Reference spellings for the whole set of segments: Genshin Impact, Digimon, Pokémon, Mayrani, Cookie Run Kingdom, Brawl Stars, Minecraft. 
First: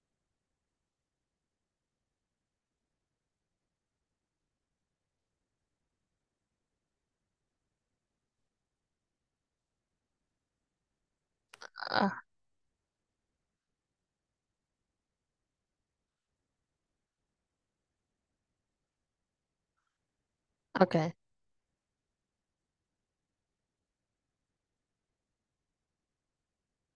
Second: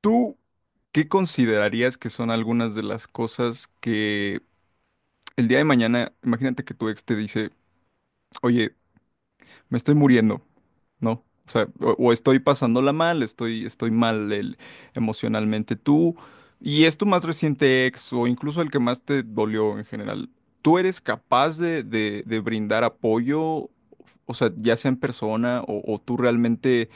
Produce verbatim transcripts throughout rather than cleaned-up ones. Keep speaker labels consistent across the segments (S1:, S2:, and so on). S1: ¿Tú qué considerarías que son algunas de las cosas que el día de mañana, imagínate que tu ex te dice, oye, me estoy muriendo, ¿no? O sea, o, o
S2: Ah,
S1: estoy pasándola mal, estoy, estoy mal el- emocionalmente. Tú, y es tu más reciente ex o incluso el que más te dolió en general, ¿tú eres
S2: okay.
S1: capaz de, de- de brindar apoyo? O sea, ya sea en persona o o tú realmente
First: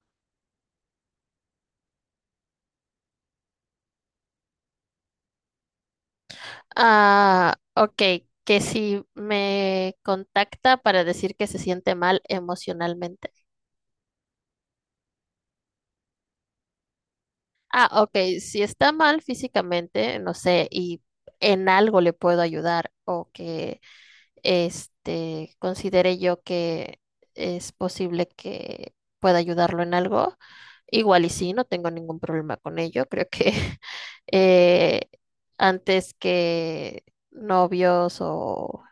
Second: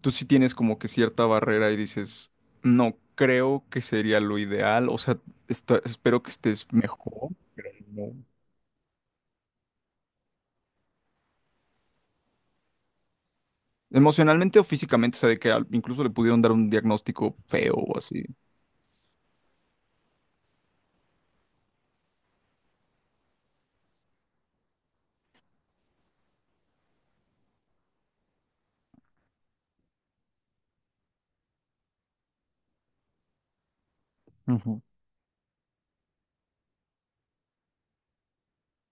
S1: tú sí tienes como que cierta barrera y dices, no creo que sería lo ideal, o sea, esta- espero que estés mejor,
S2: Ah,
S1: pero no.
S2: okay, que si me contacta para decir que se siente mal emocionalmente.
S1: Emocionalmente o físicamente, o sea, de que al- incluso le pudieron dar un diagnóstico feo
S2: Ah,
S1: o
S2: ok,
S1: así.
S2: si está mal físicamente, no sé, y en algo le puedo ayudar o que este considere yo que es posible que pueda ayudarlo en algo. Igual y sí, no tengo ningún problema con ello. Creo que
S1: Ujú.
S2: eh, antes que novios o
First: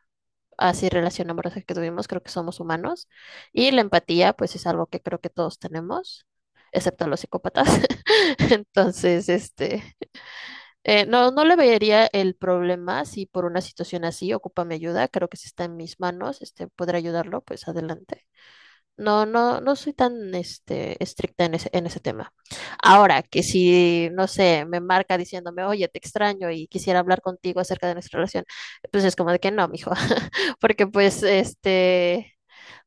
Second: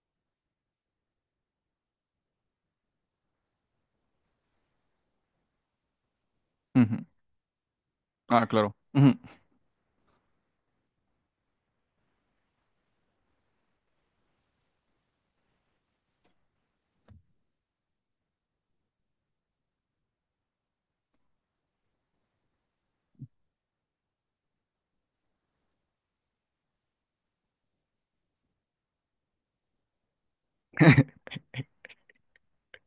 S2: así relación amorosa que tuvimos, creo que somos humanos. Y la empatía, pues es algo que creo que todos tenemos,
S1: Ujú.
S2: excepto los psicópatas.
S1: Ah, claro. Ujú.
S2: Entonces, este, eh, no, no le vería el problema si por una situación así ocupa mi ayuda. Creo que si está en mis manos, este, poder ayudarlo, pues adelante. No, no, no soy tan este, estricta en ese, en ese tema. Ahora, que si, no sé, me marca diciéndome, oye, te extraño y quisiera hablar contigo acerca de nuestra relación, pues es como de que no, mijo, porque pues este,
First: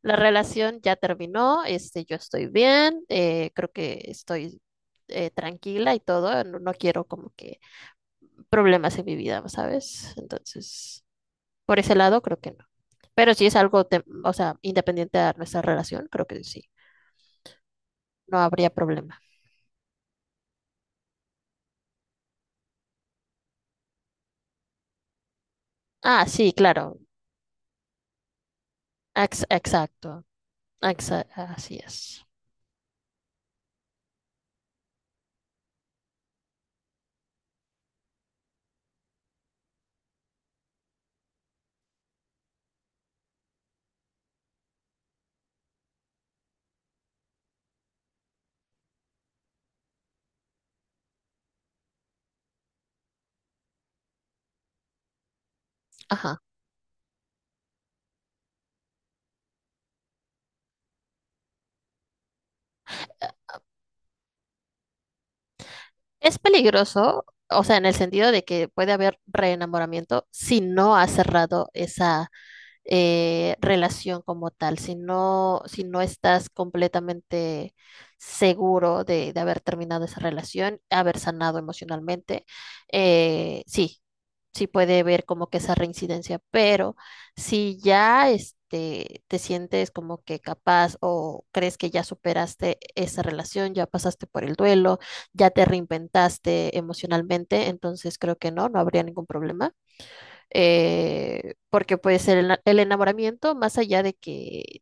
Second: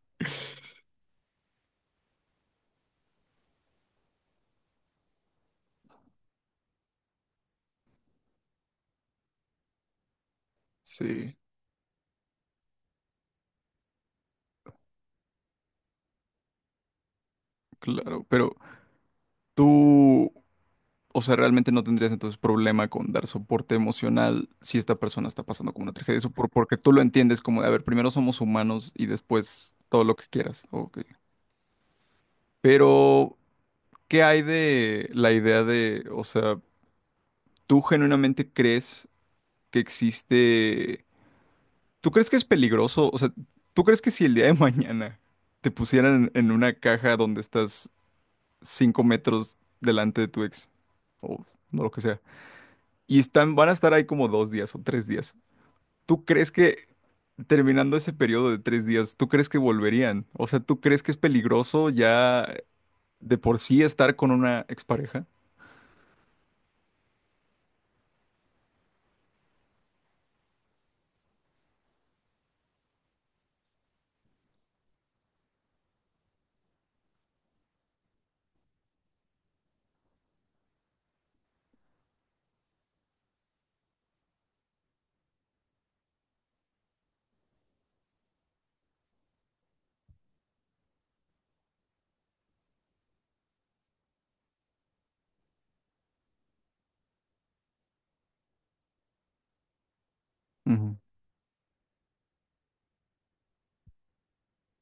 S2: la relación ya terminó, este, yo estoy bien, eh, creo que estoy eh, tranquila y todo, no, no quiero como que problemas en mi vida, ¿sabes? Entonces,
S1: Sí,
S2: por ese lado, creo que no. Pero si es algo, tem- o sea, independiente de nuestra relación, creo que sí
S1: claro,
S2: no
S1: pero
S2: habría problema.
S1: tú, o sea, realmente no tendrías entonces problema con dar soporte emocional si esta persona está pasando como una tragedia,
S2: Ah,
S1: eso por-
S2: sí,
S1: porque tú
S2: claro.
S1: lo entiendes como de, a ver, primero somos humanos y
S2: Ex-
S1: después todo lo
S2: exacto.
S1: que quieras, ok.
S2: Exa- así es.
S1: Pero ¿qué hay de la idea de, o sea, tú genuinamente crees que existe, tú crees que es peligroso, o sea, tú crees que si el día de mañana te pusieran en una caja donde estás cinco metros delante de tu ex, o no lo que sea, y están, van a estar ahí como dos días o tres días, ¿tú
S2: Ajá.
S1: crees que terminando ese periodo de tres días, tú crees que volverían? O sea, ¿tú crees que es peligroso ya de por sí estar con una expareja?
S2: Es peligroso, o sea, en el sentido de que puede haber reenamoramiento si no has cerrado esa eh, relación como tal, si no, si no estás completamente seguro de, de haber terminado esa relación, haber sanado emocionalmente, eh, sí, sí puede haber como que esa reincidencia. Pero si ya este, te sientes como que capaz o crees que ya superaste esa relación, ya pasaste por el duelo, ya te reinventaste emocionalmente, entonces creo que no, no habría ningún problema
S1: Ujú,
S2: eh, porque pues el, ena- el enamoramiento, más allá de que,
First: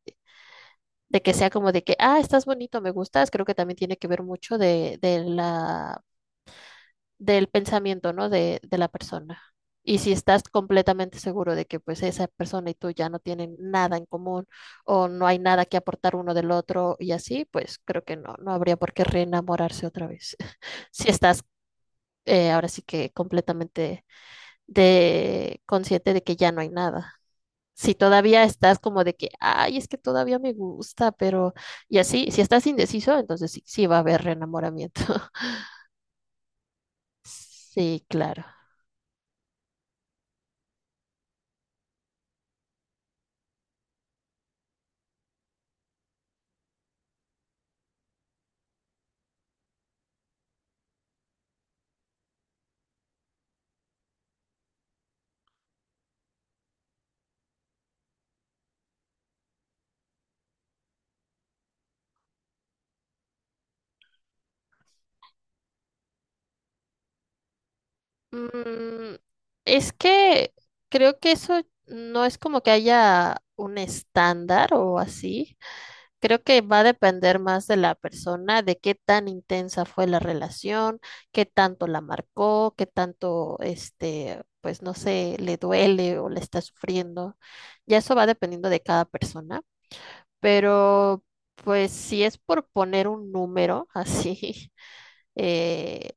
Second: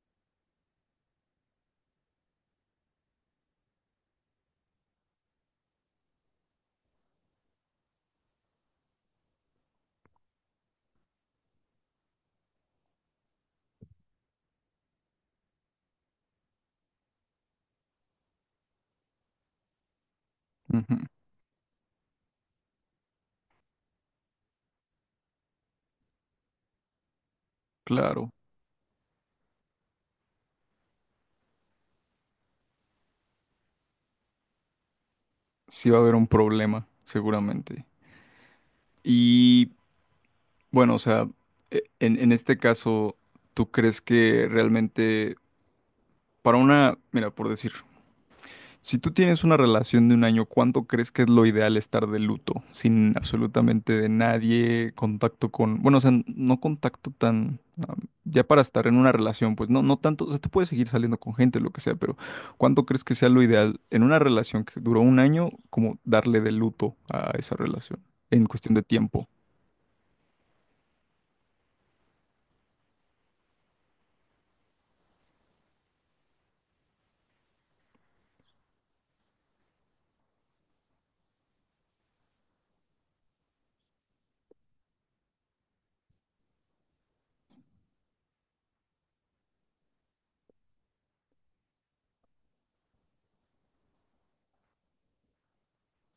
S2: de que sea como de que, ah, estás bonito, me gustas, creo que también tiene que ver mucho de, de la, del pensamiento, ¿no? De, de la persona. Y si estás completamente seguro de que pues esa persona y tú ya no tienen nada en común o no hay nada que aportar uno del otro y así, pues creo que no, no habría por qué reenamorarse otra vez.
S1: ujú,
S2: Si estás eh, ahora sí que completamente de, consciente de que ya no hay nada. Si
S1: claro.
S2: todavía estás como de que, ay, es que todavía me gusta, pero y así, si estás indeciso, entonces sí, sí va a haber reenamoramiento.
S1: Sí va a haber un problema, seguramente.
S2: Sí, claro.
S1: Y bueno, o sea, e- en, en este caso, ¿tú crees que realmente para una, mira, por decir, si tú tienes una relación de un año, ¿cuánto crees que es lo ideal estar de luto? Sin absolutamente de nadie, contacto con, bueno, o sea, no contacto tan, ah, ya para estar en una relación, pues no, no tanto, o sea, te puedes seguir saliendo con gente, lo que sea, pero ¿cuánto crees que sea lo ideal en una relación que duró un año, como darle de luto a esa relación en cuestión de
S2: Mm,
S1: tiempo?
S2: es que creo que eso no es como que haya un estándar o así. Creo que va a depender más de la persona, de qué tan intensa fue la relación, qué tanto la marcó, qué tanto, este, pues no sé, le duele o le está sufriendo. Ya eso va dependiendo de cada persona, pero pues si es por poner un número así, eh,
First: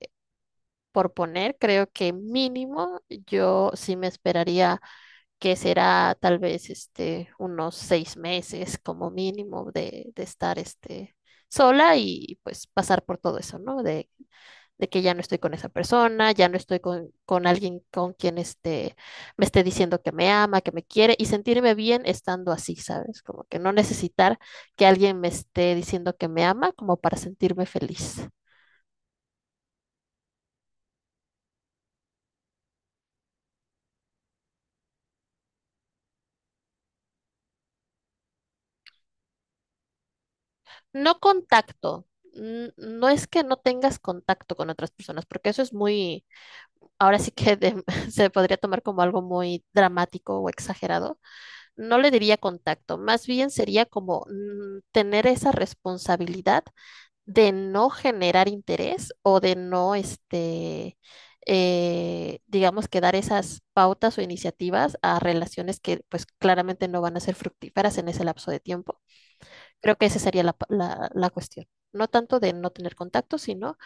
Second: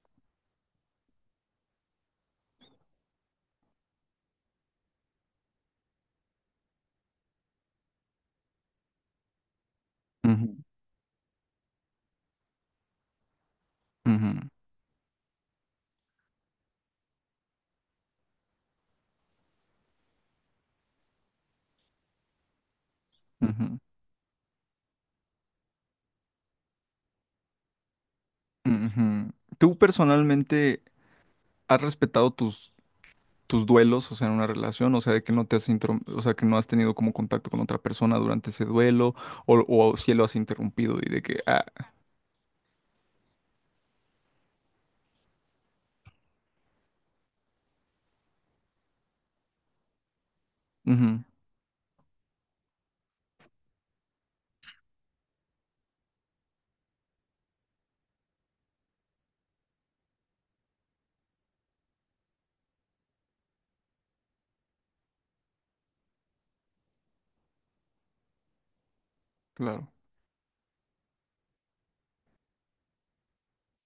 S2: por poner, creo que mínimo yo sí me esperaría que será tal vez este, unos seis meses como mínimo de, de estar
S1: Ujú,
S2: este, sola y pues pasar por todo eso, ¿no? De,
S1: ujú,
S2: de que ya no estoy con esa persona, ya no estoy con, con alguien con quien este, me esté diciendo que me ama, que me quiere y sentirme bien estando así, ¿sabes? Como que no
S1: ujú,
S2: necesitar que alguien me esté diciendo que me ama como para sentirme feliz.
S1: ujú. ¿Tú personalmente has respetado tus tus duelos, o sea, en una relación, o sea, de que no te has intro- o sea, que no has tenido como contacto con otra persona durante ese duelo, o, o si lo has interrumpido y
S2: No
S1: de que, ah,
S2: contacto. n- No es que no tengas contacto con otras personas, porque eso es muy, ahora sí que de- se podría tomar como algo muy dramático o exagerado.
S1: ujú,
S2: No le diría contacto, más bien sería como mm, tener esa responsabilidad de no generar interés o de no, este, eh, digamos que dar esas pautas o iniciativas a relaciones que pues claramente no van a ser fructíferas en ese lapso de tiempo.
S1: claro,
S2: Creo que esa sería la, la- la cuestión. No tanto de no tener contacto, sino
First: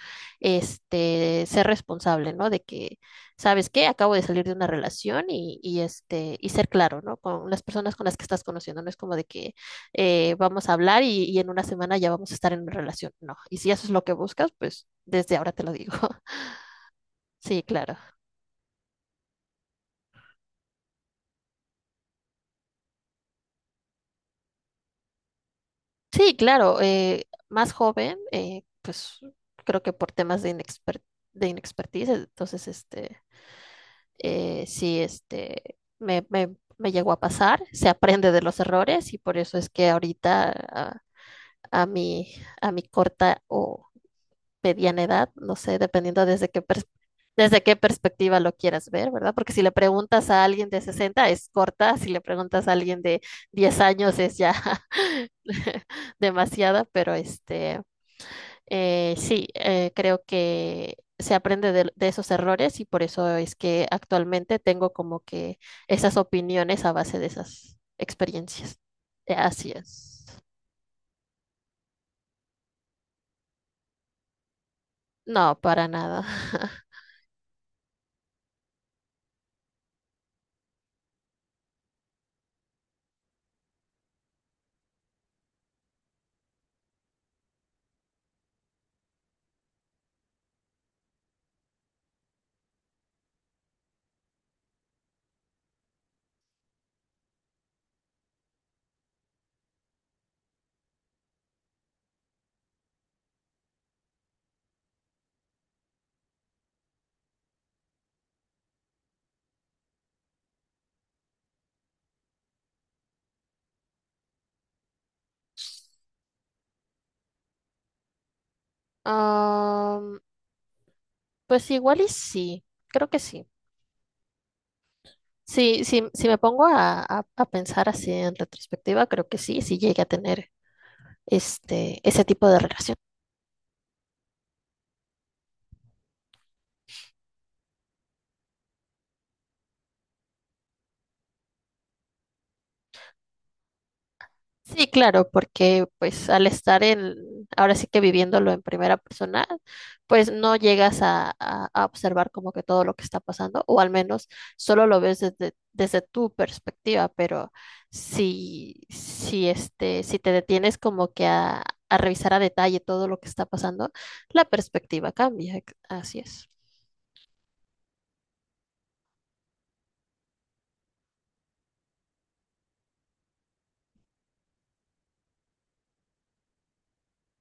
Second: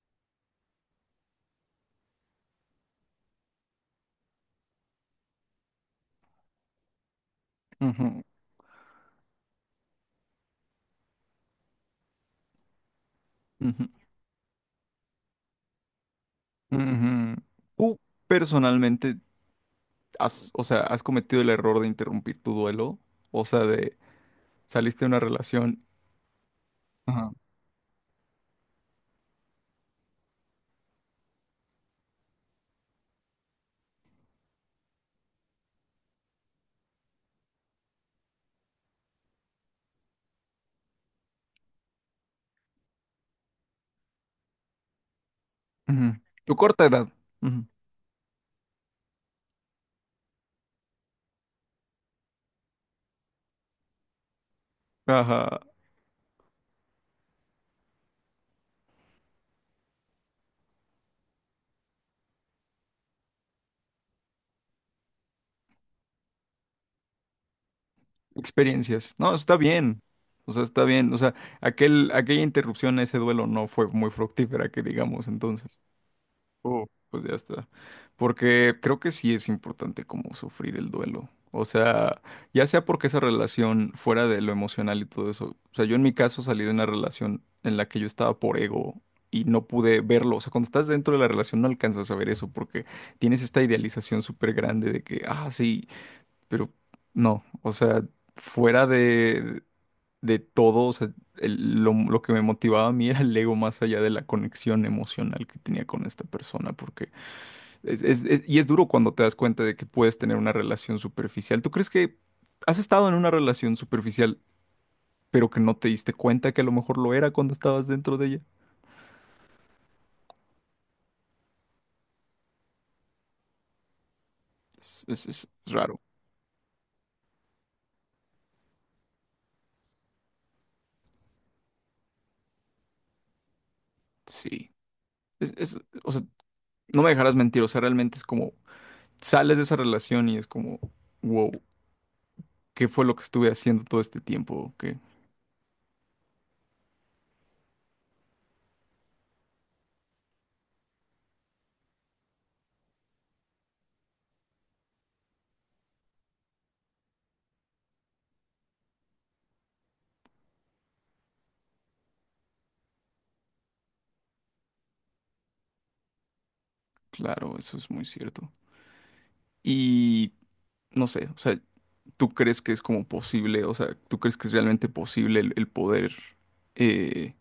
S2: este, ser responsable, ¿no? De que, ¿sabes qué? Acabo de salir de una relación y, y, este, y ser claro, ¿no? Con las personas con las
S1: ujú,
S2: que estás conociendo. No es como de que eh, vamos a hablar y, y en una semana ya vamos a estar en una relación. No. Y si eso
S1: ujú,
S2: es lo que buscas, pues desde ahora te lo digo.
S1: ujú.
S2: Sí, claro.
S1: ¿Tú personalmente has, o sea, has cometido el error de interrumpir tu duelo? O sea, de saliste de una relación,
S2: Sí, claro. Eh,
S1: ajá,
S2: más joven, eh, pues creo que por temas de inexper- de inexpertise, entonces este eh, sí, este, me, me- me llegó a pasar. Se aprende de los errores y por eso es que ahorita a, a mi, a mi corta o mediana edad, no sé,
S1: ujú,
S2: dependiendo desde
S1: tu
S2: qué, pers-
S1: corta edad,
S2: desde
S1: ujú,
S2: qué perspectiva lo quieras ver, ¿verdad? Porque si le preguntas a alguien de sesenta es corta, si le preguntas a alguien de diez años es ya
S1: ajá,
S2: demasiada, pero este... Eh, sí, eh, creo que se aprende de, de esos errores y por eso es que actualmente tengo como que esas opiniones a base de esas experiencias.
S1: experiencias.
S2: Eh,
S1: No, está
S2: Así
S1: bien.
S2: es.
S1: O sea, está bien. O sea, aquel, aquella interrupción a ese duelo no fue muy fructífera, que digamos,
S2: No,
S1: entonces.
S2: para nada.
S1: Oh, pues ya está. Porque creo que sí es importante como sufrir el duelo. O sea, ya sea porque esa relación fuera de lo emocional y todo eso. O sea, yo en mi caso salí de una relación en la que yo estaba por ego y no pude verlo. O sea, cuando estás dentro de la relación no alcanzas a ver eso porque tienes esta idealización súper grande de que, ah, sí. Pero no, o sea, fuera de, de todo, o sea, el- lo, lo que me motivaba a mí era el ego más allá de la conexión emocional que tenía con esta persona, porque es, es- es- y es duro cuando te das cuenta de que puedes tener una relación superficial. ¿Tú crees que has estado en una relación superficial, pero que no te diste cuenta que a lo mejor lo era cuando estabas dentro de ella?
S2: Am, pues igual y sí, creo que sí.
S1: Es, es- es
S2: Sí,
S1: raro,
S2: sí, si me pongo a, a- a pensar así en retrospectiva, creo que sí, sí llegué a tener este, ese tipo de relación.
S1: sí. Es, es- o sea, no me dejarás mentir, o sea, realmente es como, sales de esa relación y es como... Wow. Qué fue lo que estuve haciendo todo este tiempo,
S2: Sí,
S1: que
S2: claro, porque pues al estar en, ahora sí que viviéndolo en primera persona, pues no llegas a, a- a observar como que todo lo que está pasando, o al menos solo lo ves desde, desde tu perspectiva, pero si, si este, si te detienes como que a, a revisar a detalle todo lo que está pasando, la perspectiva cambia, ex- así es.
S1: claro, eso es muy cierto. Y no sé, o sea, ¿tú crees que es como posible, o sea, ¿tú crees que es realmente posible el, el poder, eh,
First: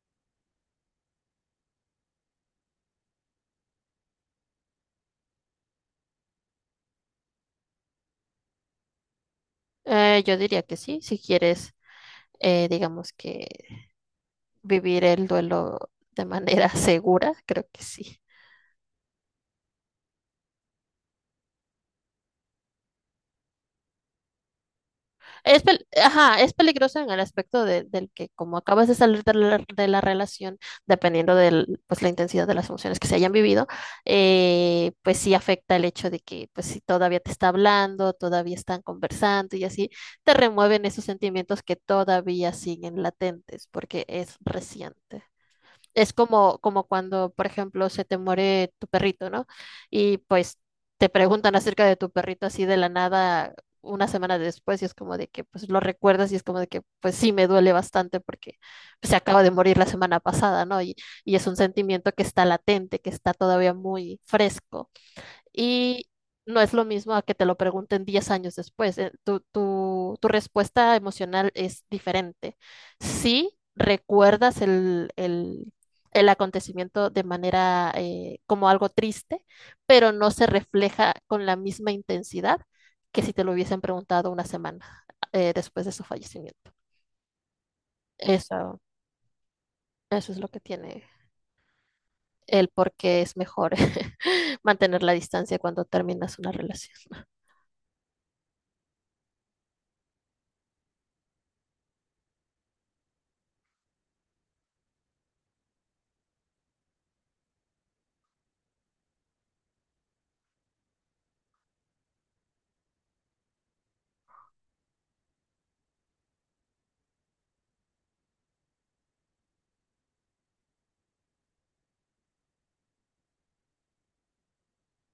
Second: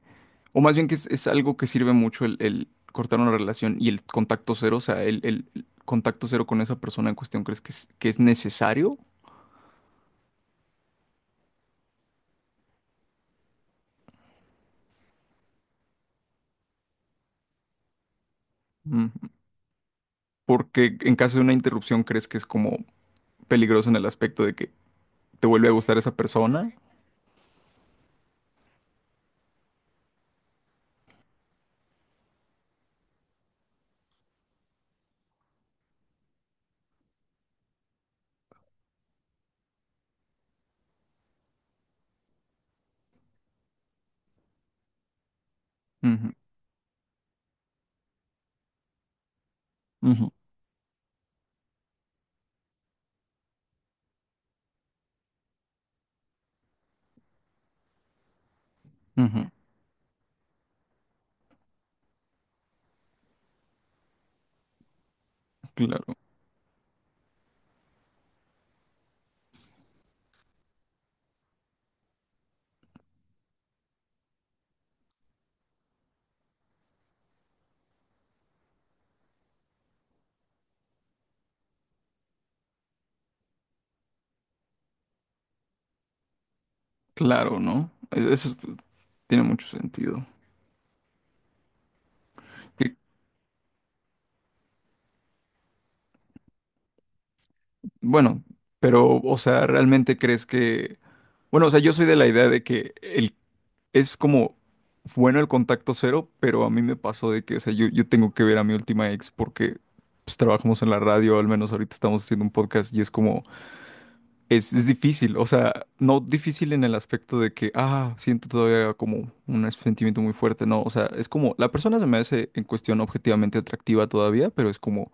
S1: o más bien que es, es algo que sirve mucho el, el cortar una relación y el contacto cero, o sea, el, el- el contacto cero con esa persona en cuestión, ¿crees que es, que es necesario?
S2: Eh, yo diría que sí, si quieres, eh, digamos que vivir el duelo de manera segura, creo que sí.
S1: Mm, porque en caso de una interrupción, ¿crees que es como peligroso en el aspecto de que te
S2: Es,
S1: vuelve a
S2: pel-
S1: gustar esa
S2: ajá, es
S1: persona?
S2: peligroso en el aspecto de- del que como acabas de salir de la, de la relación, dependiendo de pues, la intensidad de las emociones que se hayan vivido, eh, pues sí afecta el hecho de que pues si todavía te está hablando, todavía están conversando y así, te remueven esos sentimientos que todavía siguen latentes porque es reciente. Es
S1: Ujú,
S2: como, como cuando, por ejemplo, se te muere tu perrito, ¿no? Y
S1: ujú,
S2: pues te preguntan acerca de tu perrito así de la nada una semana después y es como de que pues lo recuerdas y es como de que pues sí me duele bastante porque pues, se acaba
S1: ujú,
S2: de morir la semana pasada, ¿no? Y, y es un sentimiento que está latente, que está todavía muy fresco. Y
S1: claro.
S2: no es lo mismo a que te lo pregunten diez años después. Eh, Tu, tu, tu respuesta emocional es diferente. Sí, recuerdas el, el, el acontecimiento de manera eh, como algo triste, pero no se refleja con la misma intensidad que si te lo hubiesen preguntado una semana eh, después de su fallecimiento.
S1: Claro, ¿no? Es- eso es-
S2: Eso,
S1: tiene mucho sentido.
S2: eso es lo que tiene el por
S1: Que-
S2: qué es mejor mantener la distancia cuando terminas una relación.
S1: bueno, pero, o sea, ¿realmente crees que... Bueno, o sea, yo soy de la idea de que el... es como bueno el contacto cero, pero a mí me pasó de que, o sea, yo, yo tengo que ver a mi última ex porque pues, trabajamos en la radio, al menos ahorita estamos haciendo un podcast y es como, es, es difícil, o sea, no difícil en el aspecto de que, ah, siento todavía como un sentimiento muy fuerte, no, o sea, es como, la persona se me hace en cuestión objetivamente atractiva todavía, pero es como,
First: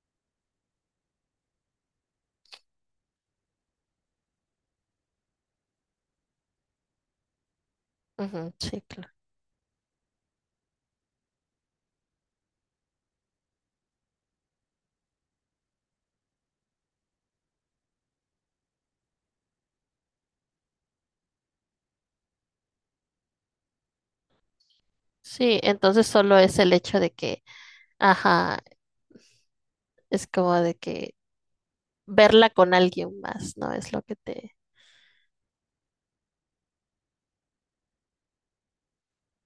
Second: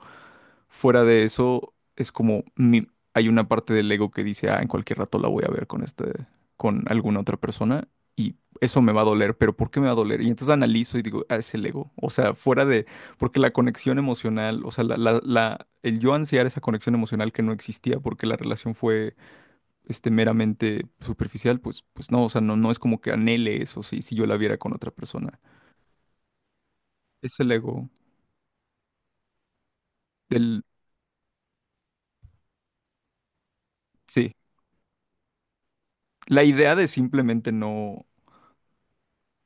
S1: fuera de eso, es como mi- hay una parte del ego que dice, ah, en cualquier rato la voy a ver con este, con alguna otra persona y
S2: Ujú,
S1: eso
S2: sí,
S1: me va a
S2: claro.
S1: doler, pero ¿por qué me va a doler? Y entonces analizo y digo, ah, es el ego. O sea, fuera de, porque la conexión emocional, o sea, la, la, la- el yo ansiar esa conexión emocional que no existía porque la relación fue, este, meramente superficial, pues, pues no, o sea, no, no es como que anhele eso, si, si yo la viera con otra persona.
S2: Sí, entonces solo es el hecho de
S1: Es
S2: que,
S1: el ego.
S2: ajá, es como
S1: El,
S2: de que verla con alguien más, ¿no? Es lo que
S1: sí.
S2: te...
S1: La idea de simplemente no.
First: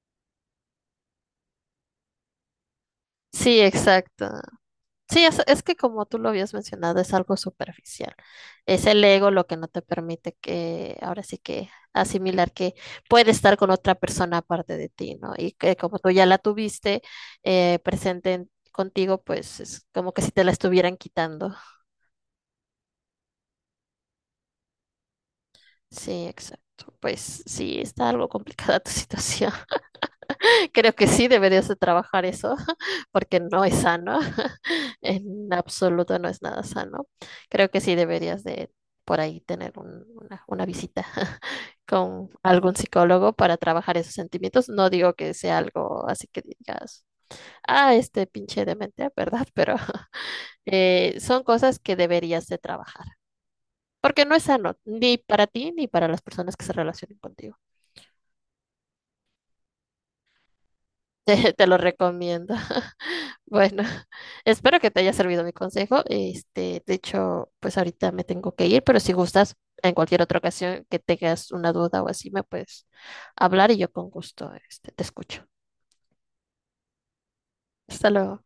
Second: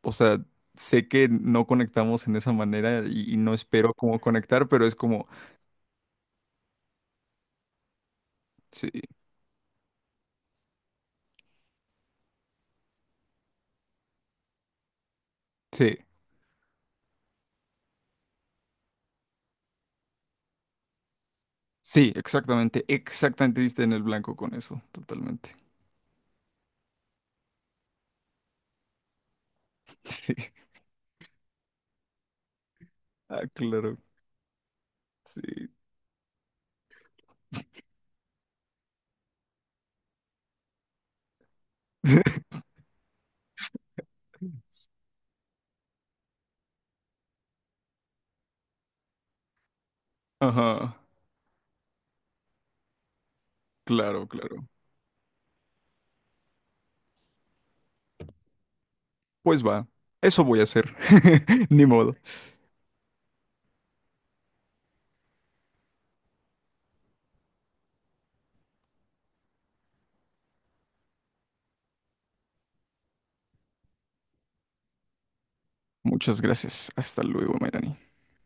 S1: O sea, sé que no conectamos en esa manera y, y no
S2: Sí,
S1: espero como
S2: exacto.
S1: conectar, pero es
S2: Sí,
S1: como,
S2: es, es que como tú lo habías mencionado, es algo superficial. Es
S1: sí,
S2: el ego lo que no te permite que, ahora sí que asimilar que puede estar con otra persona aparte de ti, ¿no? Y que
S1: sí,
S2: como tú ya la tuviste eh, presente en- contigo, pues es como que si te la estuvieran quitando.
S1: sí, exactamente, exactamente diste en el blanco con eso, totalmente.
S2: Sí, exacto. Pues sí, está algo complicada tu situación.
S1: Sí,
S2: Creo que sí deberías de trabajar eso, porque
S1: ah,
S2: no es
S1: claro,
S2: sano, en
S1: sí.
S2: absoluto no es nada sano. Creo que sí deberías de por ahí tener un- una, una visita con algún psicólogo para trabajar esos sentimientos. No digo que sea algo así que digas, ah, este pinche demente, ¿verdad? Pero
S1: Ajá,
S2: eh, son cosas que deberías de trabajar, porque
S1: claro,
S2: no es
S1: claro.
S2: sano, ni para ti ni para las personas que se relacionen contigo.
S1: Pues va, eso voy a hacer.
S2: Te, te lo
S1: Ni modo.
S2: recomiendo. Bueno, espero que te haya servido mi consejo. Este, de hecho, pues ahorita me tengo que ir, pero si gustas, en cualquier otra ocasión que tengas una duda o así, me puedes hablar y yo con gusto, este, te escucho.
S1: Muchas gracias. Hasta luego, Mayrani.
S2: Hasta luego.